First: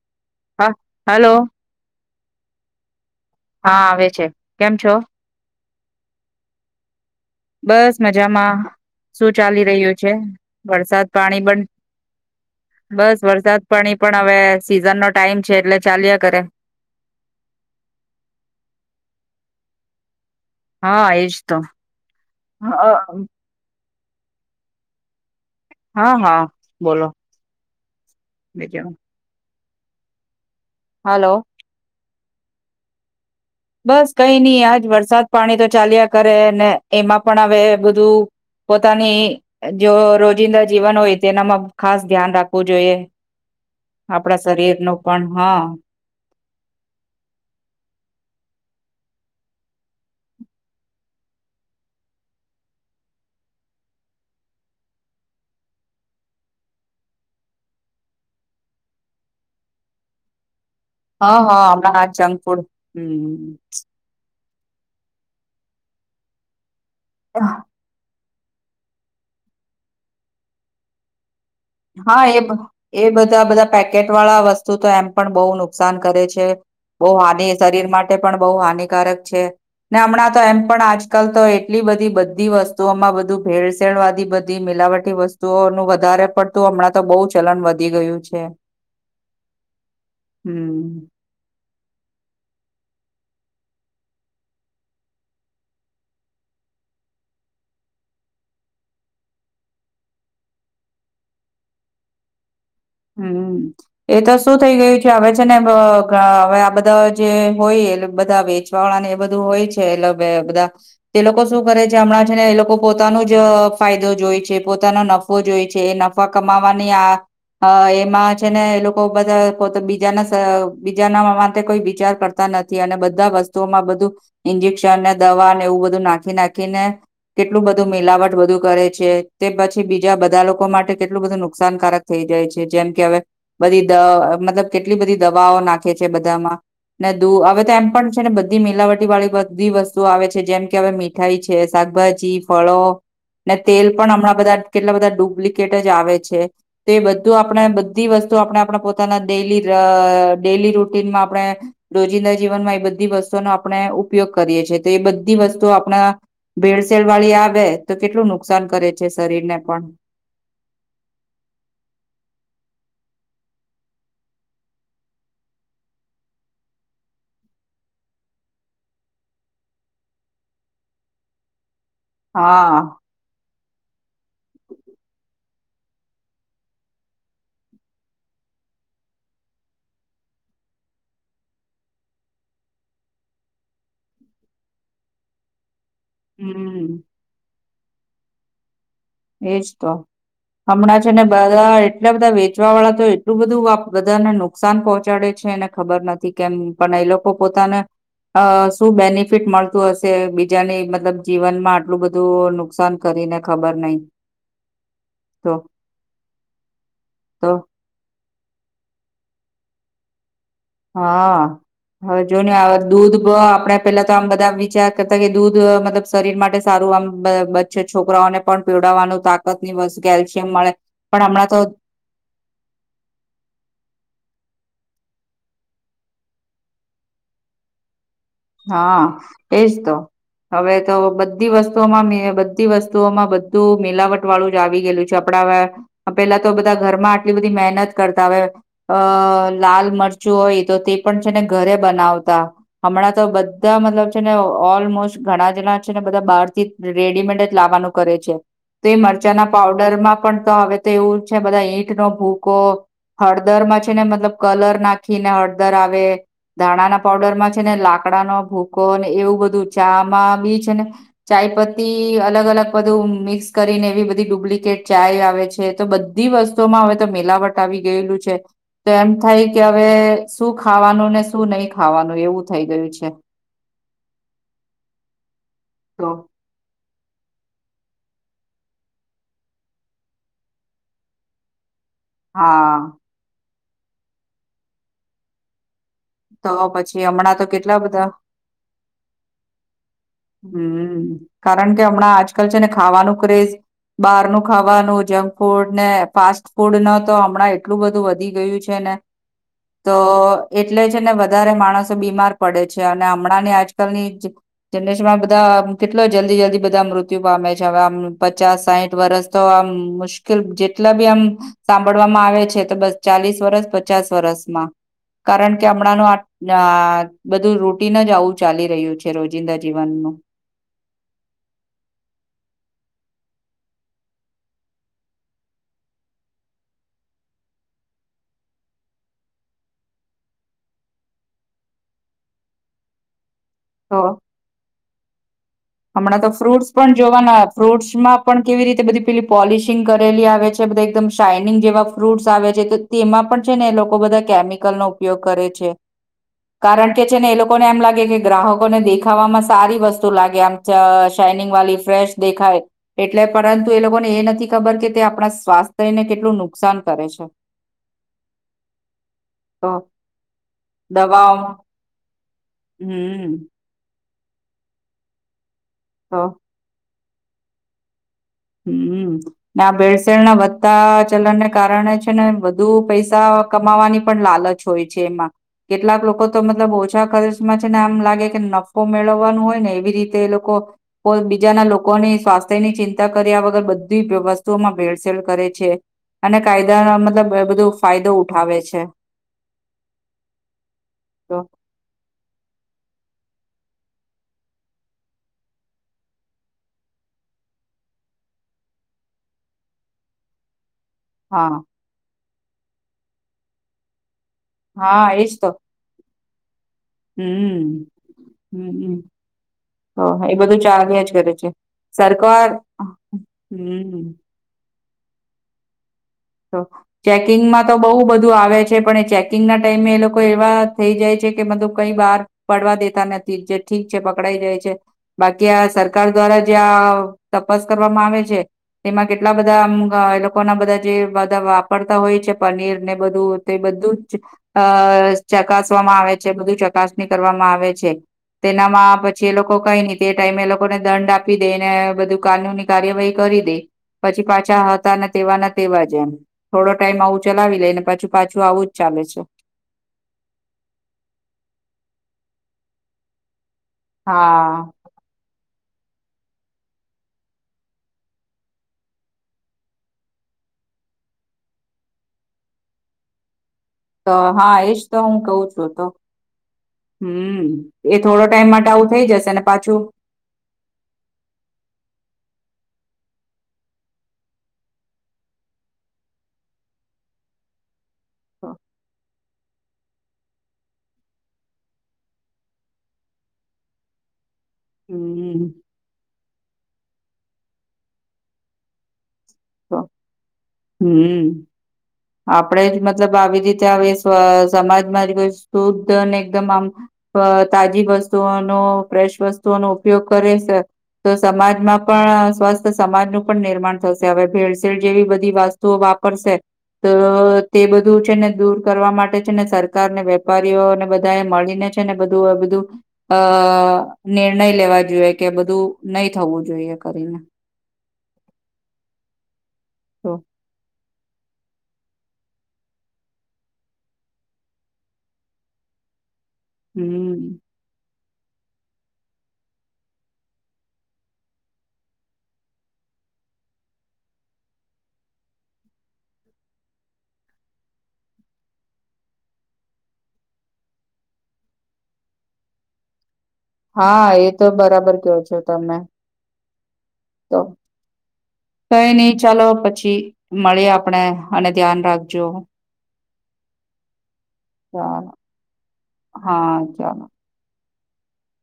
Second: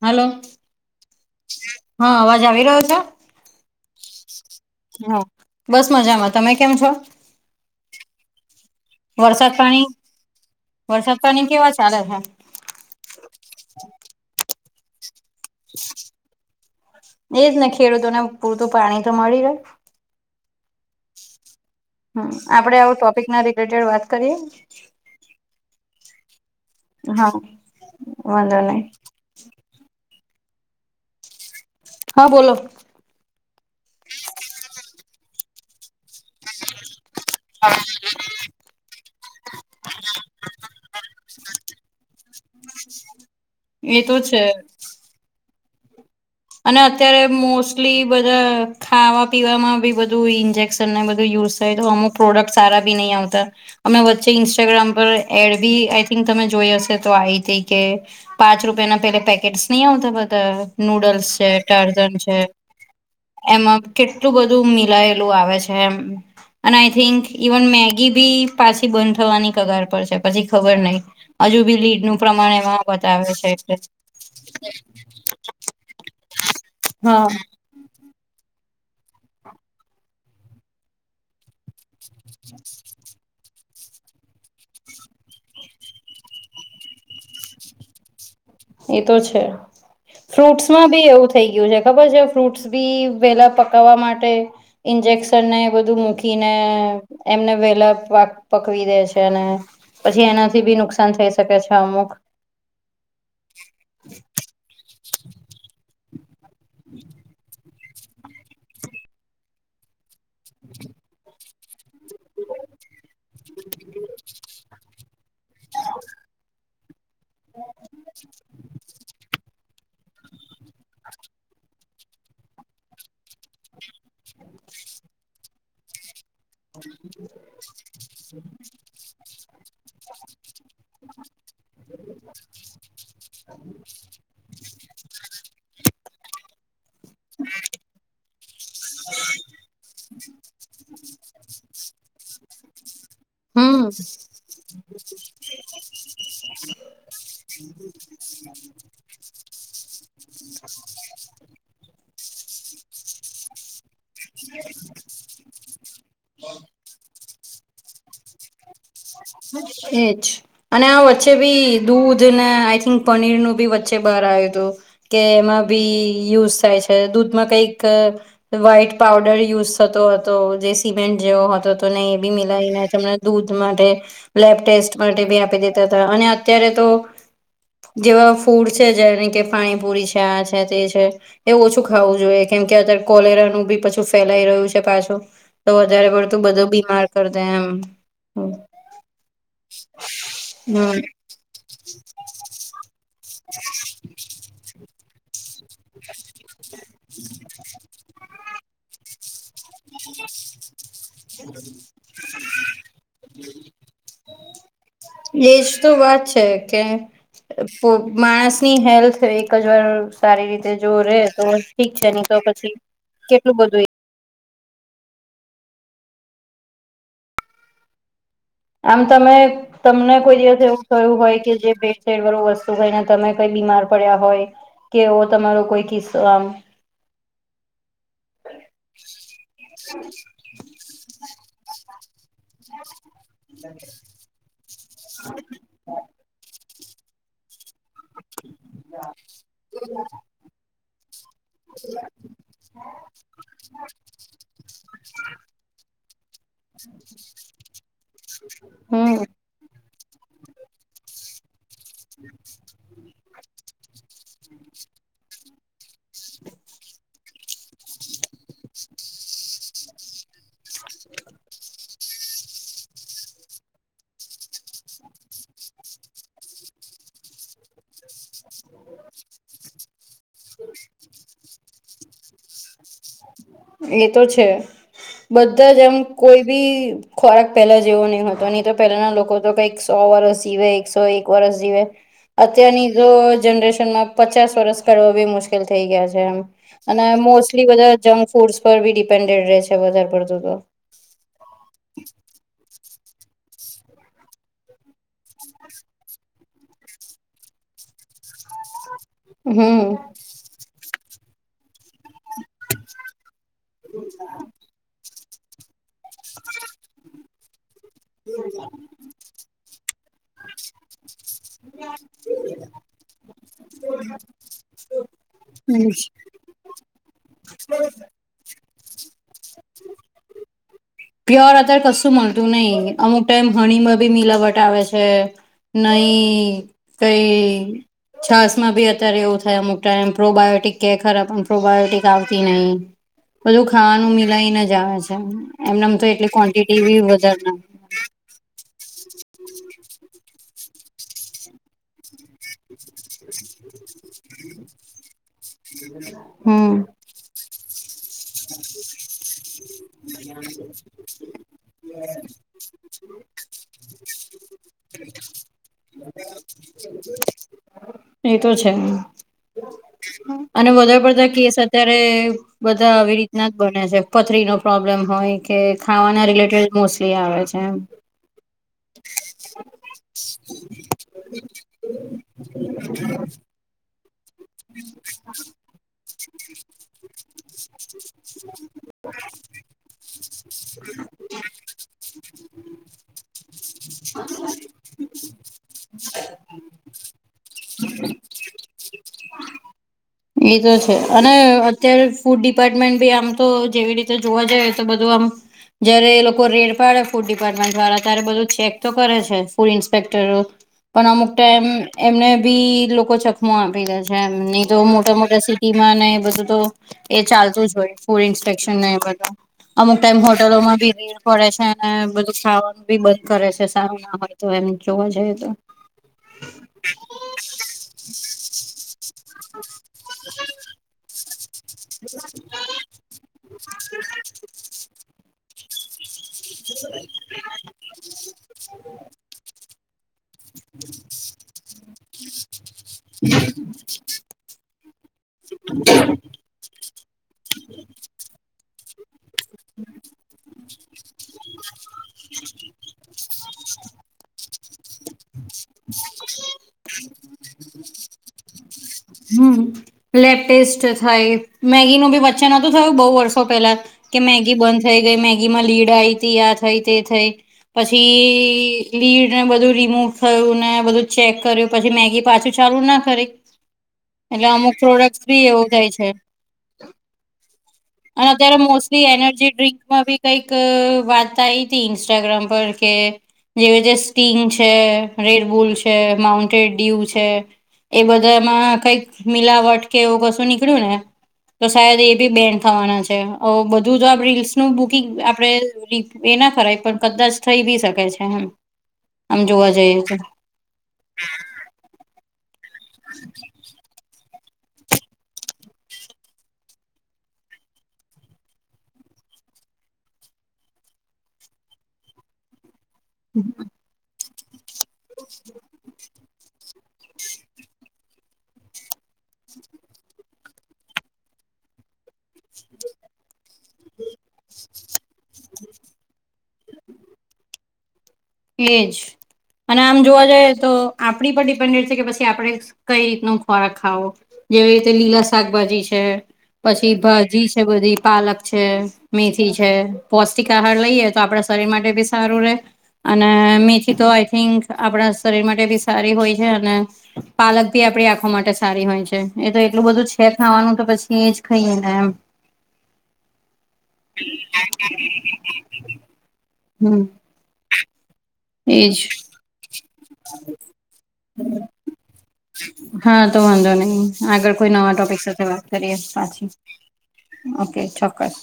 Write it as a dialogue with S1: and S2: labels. S1: Hello.
S2: હા hello.
S1: હા, અવાજ આવી રહ્યો છે?
S2: હા, આવે છે. કેમ છો
S1: હા, બસ મજામાં. તમે કેમ છો?
S2: બસ મજામાં શું
S1: વરસાદ
S2: ચાલી
S1: પાણી
S2: રહ્યું છે? વરસાદ પાણી બન
S1: કેવા ચાલે છે
S2: બસ, વરસાદ પાણી પણ હવે સીઝન નો ટાઈમ છે એટલે ચાલ્યા કરે.
S1: એજ ને ખેડૂતો ને પૂરતું પાણી તો મળી રે.
S2: હા, એજ તો.
S1: હમ, આપડે હવે ટોપિક ના રિલેટેડ વાત કરીએ.
S2: હા, હા. બોલો
S1: હા, વાંઘો નઈ.
S2: બીજું હલો.
S1: હા, બોલો.
S2: બસ, કંઈ ની, આજ વરસાદ-પાણી તો ચાલ્યા કરે ને, એમાં પણ હવે બધું પોતાની જો રોજિંદા જીવન હોય તેનામાં ખાસ ધ્યાન રાખવું જોઈએ.
S1: એ તો
S2: આપડા
S1: છે
S2: શરીરનો પણ, હા.
S1: અને અત્યારે મોસ્ટલી બધાં ખાવા-પીવામાં બી બધું ઇન્જેક્શન ને બધું યુઝ થાય, તો અમુક પ્રોડક્ટ સારા બી નઈ આવતા. અમે વચ્ચે ઇન્સ્ટાગ્રામ પર એડ બી, આઈ થિંક, તમે જોઈ હશે તો આયીતી કે પાંચ રૂપિયાના પેલા પેકેટ્સ નઈ આવતા બધા નૂડલ્સ.
S2: હા
S1: છે
S2: હા હમણાં આ
S1: ટારજન છે
S2: જંક ફૂડ
S1: એમાં કેટલું બધું મિલાયેલું આવે છે એમ અને આઈ થિંક
S2: હમ
S1: ઇવન મેગી બી પાછી બંધ થવાની કગાર પર છે પછી ખબર નઈ હજુ બી લીડનું
S2: હા એ બ-
S1: પ્રમાણ એમાં
S2: એ
S1: બતાવે
S2: બધા
S1: છે
S2: બધા
S1: એટલે.
S2: પેકેટ વાળા વસ્તુ તો એમ પણ બો નુકસાન કરે છે, બો
S1: હા
S2: હાની શરીર માટે પણ બો હાનિકારક છે ને. અમણાં તો એમ પણ આજકાલ તો એટલી બધી બધી વસ્તુઓમાં બધું ભેળસેળ વાળી, બધી મિલાવટી વસ્તુઓનું વધારે પડ તો હમણાં તો બો ચલન વધી ગયું છે.
S1: એતો છે, ફ્રૂટ્સમાં
S2: હમ
S1: બી એવું થઈ ગયું છે, ખબર છે. ફ્રૂટ્સ બી વેલા પકાવવા માટે ઇન્જેક્શનને બધું મૂકીને. એમના વેલા પાક પકવી દે છે ને પછી એનાથી બી નુકસાન થઈ શકે છે અમુક.
S2: હમ, એ તો શું થઇ ગયું અવે છે ને હવે આ બધા જે હોય બધા વેચવાવાળા ને એ બધું હોય છે. એલો બે બધા તે લોકો શુ શું કરે છે હમણાં છે ને એ લોકો પોતાનું જ ફાયદો જોય છે પોતાનો નફો જોય છે એ ન ફા કમાવાની આ હ, એમાં છે ને એ લોકો બધા પો બીજાના બીજાના અમાં તે કોઈ વિચાર કરતા નથી અને બધા વસ્તુઓમાં બધું ઇન્જેક્શન ને દવા એવું બધું નાખી નાખીને કેટલું બધું મિલાવટ બધું કરે છે તે પછી બીજા બધા લોકો માટે કેટલું બધું નુકસાનકારક થઈ જાય છે. જેમ કે હવે બધી દ મતલબ કેટલી બધી દવાઓ નાખે છે બધામાં. ને દુ હવે તો એમ પણ છે ને બધી મિલાવટી વાળી બધી વસ્તુ આવે છે જેમ કે હવે મી થાય છે શાકભાજી, ફળો ને તેલ
S1: હમ
S2: પણ હમણાં બધા કેટલા બધા ડુપ્લિકેટ જ આવે છે તે બધ આપણે બધી વસ્તુ આપણે આપણે પોતાના ડેલી અ ડેલી રૂટીનમાં આપણે. રોજિંદા જીવનમાં એ બધી વસ્તુઓનો આપણે. ઉપયોગ કરીએ છી તો એ બધી વસ્તુ આપણા ભેળસેળ વાળી આવે તો કેટલું નુકસાન કરે છે શરીરને પણ
S1: એ જ અને આ વચ્ચે બી દૂધ ને આઈ થિંક પનીર નું બી વચ્ચે બહાર આવ્યું હતું કે એમાં બી યુઝ થાય છે દૂધમાં કઈક વ્હાઈટ પઉડર યુઝ થતો હતો જે સિમેન્ટ જેવો હતો તો નહીં એ બી
S2: હા.
S1: મિલાવીને તમને દૂધ માટે લેબ ટેસ્ટ માટે બી આપી દેતા હતા અને અત્યારે તો જેવા ફૂડ છે જેને કે પાણીપુરી છે આ છે તે છે એ ઓછું ખાવું જોઈએ કેમ કે અત્યારે કોલેરાનું બી પછું ફેલાઈ રહ્યું છે પાછું તો વધારે બધો
S2: હમ
S1: બીમાર કર દે એમ
S2: એજ તો હમણાં
S1: હમ
S2: છે ને બધા એટલા બધા વેચવા વાળા તો એટલું બધું બધાને નુકસાન પહોંચાડે છે એને ખબર નથી તી કેમ પણ એ લોકો પોતાને શું બેનિફિટ મળ તું હશે બીજાને મતલબ જીવન માં આટલું બધું નુકસાન કરીને ખબર નઈ
S1: એજ તો વાત છે કે
S2: તો
S1: પો માણસની હેલ્થ એક જ વા સારી રીતે જો રે
S2: હા
S1: તો ઠીક છે
S2: હવે
S1: નહી
S2: જો
S1: તો
S2: ન હ
S1: પછી
S2: દૂધ
S1: કેટલું
S2: આપણેે
S1: બધું
S2: પેલા તો આમ બધા વિચાર કરતા કે દૂધ મતલબ શરીર માટે સારું આમ બ બચ છોકરાઓને પણ
S1: આમ
S2: પીવડાવવાનું
S1: તમે
S2: તાકત ની વસ્તુ
S1: તમને કોઈ
S2: કેલ્શિયમ
S1: દિવસ
S2: મળે
S1: એવું કયું
S2: પણ
S1: હોય
S2: હમણાં
S1: કે
S2: તો
S1: જે પેવરો વસ્તુ કઈને તમે કઈ બીમાર પડ્યા હોય કે એવો તમારો કોઈ કિસ્સો આમ
S2: હા એજ તો. હવે તો બધી વસ્તુઓમાં મી બધી વસ્તુઓમાં બધું મિલાવટ. વાળું જ આવી ગયેલું છે આપડા પેલા તો બધા ઘરમાં આટલી બધી મહેનત કરતા હવે. અ લાલ મરચું હોય તો તે પણ છે ને ઘરે બનાવતા હમણાં તો બધા મતલબ છે ને ઓલમોસ્ટ ઘણા જણા છે ને બધા બહાર થી રેડીમેડ જ લાવવાનું કરે છે. તે
S1: હમ
S2: મરચાંના પાવડરમાં પણ તો હવે તો એવું છે બધા ઈંટ નો ભૂકો હળદરમાં છે ને મતલબ કલર નાખી ને હળદર આવે ધાણા ના પાવડરમાં છે ને લાકડાનો ભૂકો ને એવું બધું ચા મા બી છે ને ચાયપત્તી અલગ અલગ બધું મિક્સ કરીને એવી બધી ડુપ્લિકેટ ચાય આવે છે તો બ બધી વસ્તુમાં હવે તો મીલાવટ આવી ગયેલું છે તો એમ થાય કે હવે શું ખાવાનું ને શું નહી ખાવાનું એવું થઈ ગયું છે
S1: એ તો છે બધા જ એમ
S2: તો
S1: કોઈ બી ખોરાક પહેલા જેવો નહી હતો નહી તો પેલાના લોકો તો કઈક સો વર્ષ જીવે. એકસો એક વરસ જીવે.
S2: હા
S1: અત્યારની જો જનરેશન માં પચાસ વરસ કરવ બી મુશ્કેલ થઈ ગયા છે.
S2: તો પછી હમણાં તો
S1: મોસ્ટલી
S2: કેટલા
S1: બધા જંક ફૂડ પર બી ડિપેન્ડેડ છે વધારે પડતા.
S2: હમ કારણ કે હમણાં આજકાલ છે ને ખાવાનું ક્રેઝ બહારનું ખાવાનું જંક ફૂડ ને ફાસ્ટ ફૂડ ન તો હમણાં એટલું બધું વધી ગયું છે ને.
S1: હમ
S2: તો એટલે છે ને વધારે માણસ બીમાર પડે છે અને હમણાં ની આજકાલની જનરેશન માં બધા કેટલો જલ્દી-જલ્દી. બધા મૃત્યુ પામે છે હવે આમ પચાસ સાહીઠ વર્સ તો આમ મુશ્કેલ જેટલા બી આમ સાંભળવામાં આવે છે તો બસ ચાલીસ વરસ પચાસ વરસમાં. કારણ કે
S1: હમ
S2: હમણાંનું આ બધું રૂટીન જ આવું ચાલી રહ્યું છે રોજ. જિંદા જીવનનું.
S1: પ્યોર અત્યારે કશું મળતું નહિ અમુક ટાઈમ હણીમાં બી મિલાવટ આવે છે. નહી તે છાસ માં બી અત્યારે એવું થાય અમુક ટાઇમ પ્રોબાયોટિક કે ખરા પણ પ્રોબાયોટિક આવતી નહી. બધું
S2: તો
S1: ખાવાનું મિલાઈને જ આવે છે. એમનેમ
S2: હમણાં તો
S1: એટલી
S2: ફ્રૂટ્સ
S1: ક્વોન્ટિટી
S2: પણ
S1: બી
S2: જોવાના
S1: વધારે ના
S2: ફ્રૂટ્સમાં પણ કેવી રીતે બધી પેલી પોલિશિંગ કરેલી આવે છે બધ એકદમ શાઇનિંગ જેવા ફ્રૂટ્સ આવે છે. તેમાં પણ છે ને એ લોકો બધા કેમિકલનો ઉપયોગ કરે છે કારણ
S1: હમ
S2: કે છે ને એ લોકોને એમ લાગે કે ગ્રાહકો ને દેખાવામાં સારી વસ્તુ લાગે આમ ચ શાઇનિંગ વાલી ફ્રેશ દેખાાય. એટલે પરંતુ એ લોકોને એ નથી ખબર કે તે આપણા સ્વાસ્થ્ય લને કેટલું નુકસાન કરે છે.
S1: એતો છે.
S2: તો.
S1: અને વધારે પડતા
S2: દવાઓ
S1: કેસ અત્યારે બધા આવી
S2: હમ
S1: રીતના બને છે પથરી નો પ્રોબ્લેમ હોય કે
S2: તો
S1: ખાવાના રિલેટેડ મોસ્ટલી આવે છે એમ.
S2: હમ્મ આ ભેળસેળ ના વધતા ચલનને કારણે છે ને વધુ પૈસા કમાવાની પણ લાલચ હોય છે એમાં કેટલાક લોકો તો મતલબ ઓછા ખર્ચમાં છે ને આમ લાગે કે નફો મેળવવાનું હોય ને એવી રીતે એ લોકો કોઈ બીજાના લોકોની સ્વાસ્થ્ય ની ચિંતા ચિંતા કર્યા વગર બધી વસ્તુઓમાં ભેળસેળ કરે છે. અને કાયદાનો મતલબ બધો ફાયદો ઉઠાવે છે.
S1: એતો છે અને
S2: તો
S1: અત્યારે ફૂડ ડિપાર્ટમેન્ટ ભી આમ તો જેવી રીતે જોવા જાય તો બધું આમ જયારે એ લોકો રેડ પાડે ફૂડ ડિપાર્ટમેન્ટ વાળા ત્યારે બધું ચેક તો કરે છે ફૂડ ઇન્સ્પેક્ટરો. પણ અમુક
S2: હા
S1: ટાઈમ એમ એમને બી લોકો ચકમો આપી દે છે એમ નહી તો
S2: હા
S1: મોટા
S2: એજ
S1: મોટા
S2: તો
S1: સી ખીમા ને એ બધું તો એ ચાલતું જ
S2: હમ
S1: હોય ફૂડ ઇન્સ્પેક્શન ને
S2: હમ
S1: બધું. અમુક
S2: તો
S1: ટાઈમ
S2: એ બધું
S1: હોટલોમાં બી
S2: ચાલ્યા જ
S1: રેડ
S2: કરે
S1: પડે છે અને બધું
S2: સરકાર
S1: ખાવાનું બી બંધ કરે છે
S2: હમ
S1: સારું ના હોય. તો એમ જોવા જઈએ તો.
S2: તો ચેકિંગમાં તો બહુ બધું આવે છે પણ એ ના ટાઈમે એ લોકો એવા થઈ જાય છે. કે મતલબ કઈ બાર પડવા દેતા નથી જે ઠીક છે પકડાઈ જાય છે. બાકી આ સરકાર દ્વારા જે આ તપાસ કરવામાં આવે છે, તેમાં કેટલા બધા આ એ લોકો ના બધા જે બધા વાપરતા હોય છે પનીર ને બધું તે બધું જ અ ચકાસવામાં આવે છે બધું ચકાસણી કરવામાં આવે છે. તેનામાં પછી એ લોકો કઈ નહી તે એ ટાઈમે એ લોકોને દંડ આપી દેને બધું કાનૂની કાર્યવાહી કરી દે પછી પાછા હતા ને તેવા ના તેવા જ. જેમ થોડો ટાઈમ આવું ચલાવી લેય ને પાછું પાછું આવું જ ચાલે છે.
S1: લેટેસ્ટ થાય મેગીનું બી વચન નતું થયું બો વર્ષો પહેલા કે મેગી
S2: હા
S1: બં થઈ ગઈ મેગીમાં લીડ આયીઈતી આ થઈ તે થઈ પછી લીડને બધું રિમૂવ થયું ને બધું ચેક કર્યું પછી મેગી પાછું ચારું ના કરી
S2: તો
S1: એટલે
S2: હા
S1: અમુક
S2: એજ તો હું
S1: પ્રોડક્ટ
S2: કઉ
S1: બી
S2: છું
S1: એવું
S2: તો
S1: થાય છે
S2: હમ એ થોડો ટાઈમ માટે આવું થઇ જશે ને પાછું
S1: અબી કઈક વાત આઈ તી ઇન્સ્ટાગ્રામ પર કે જેવી જે સ્ટીંગ છે, રેડબુલ છે, માઉન્ટેન ડ્યુ છે. એ બધામાં કઈક મિલાવટ એવું કશું નીકળ્યું ને તો સાયદ એ બી બેન થવાના છે, બધું જ [unintelligible] નું બુકિંગ આપણે
S2: હમ
S1: એ ના કરાય પણ કદાચ થઈ બી શકે છે, એમ આમ જોવા જઈએ તો
S2: આપણેે જ મતલબ આવી રીતે [unintelligible] સમાજમાં જે કોઈ શુદ્ધ અને એકદમ આમ અ તાજી વસ્તુઓનો ફ્રેશ વસ્તુઓનો ઉપયોગ કરે છે. તો સમાજમાં પણ સ્વસ્થ સમાજનું પણ નિર્માણ થશે હવે ભેળસેળ જેવી બધી વસ્તુઓ વાપરશે તો તે બધું છે, ને દૂર કરવા માટે છે, ને સરકારને વેપારીઓને બધાએ મળીને જ ને બધું અ બ ધુ અ નિર્ણય લેવા જોઈએ કે બધું નહી થવું જોઈએ કરીને
S1: એજ અને આમ
S2: તો
S1: જોવા જઈએ તો આપણી પર ડિપેન્ડે છે, કે પછી આપડે કઈ રીત ન ખોરાક ખાવો જેવી રીતે લીલા શાકભાજી છે, પછી
S2: હમ
S1: ભાજી બધી પાલક છે, મેથી છે, પૌષ્ટિક આહાર લઈએ તો આપડા શરીર માટે બી સારું રે અને મેથી તો આઈ થિંક આપણા શરીર માટે બી સારી હોય છે, અને પાલક ભી આપડી આંખો માટે સારી હોય છે, એ તો એટલું બધું છે, ખાવાનું તો પછી એજ ખાઈએ ને એમ
S2: હા એ તો બરાબર કયો છો તમે
S1: હમ.
S2: તો કઈ
S1: એજ
S2: ની ચાલો પછી મળી આપણે અને ધ્યાન રાખજો
S1: હા તો વાંધો નહી આગળ કોઈ નવા
S2: ચાલો,
S1: ટોપિક સાથે વાત કરીએ પાછી
S2: હા ચાલો.
S1: ઓકે ચોક્કસ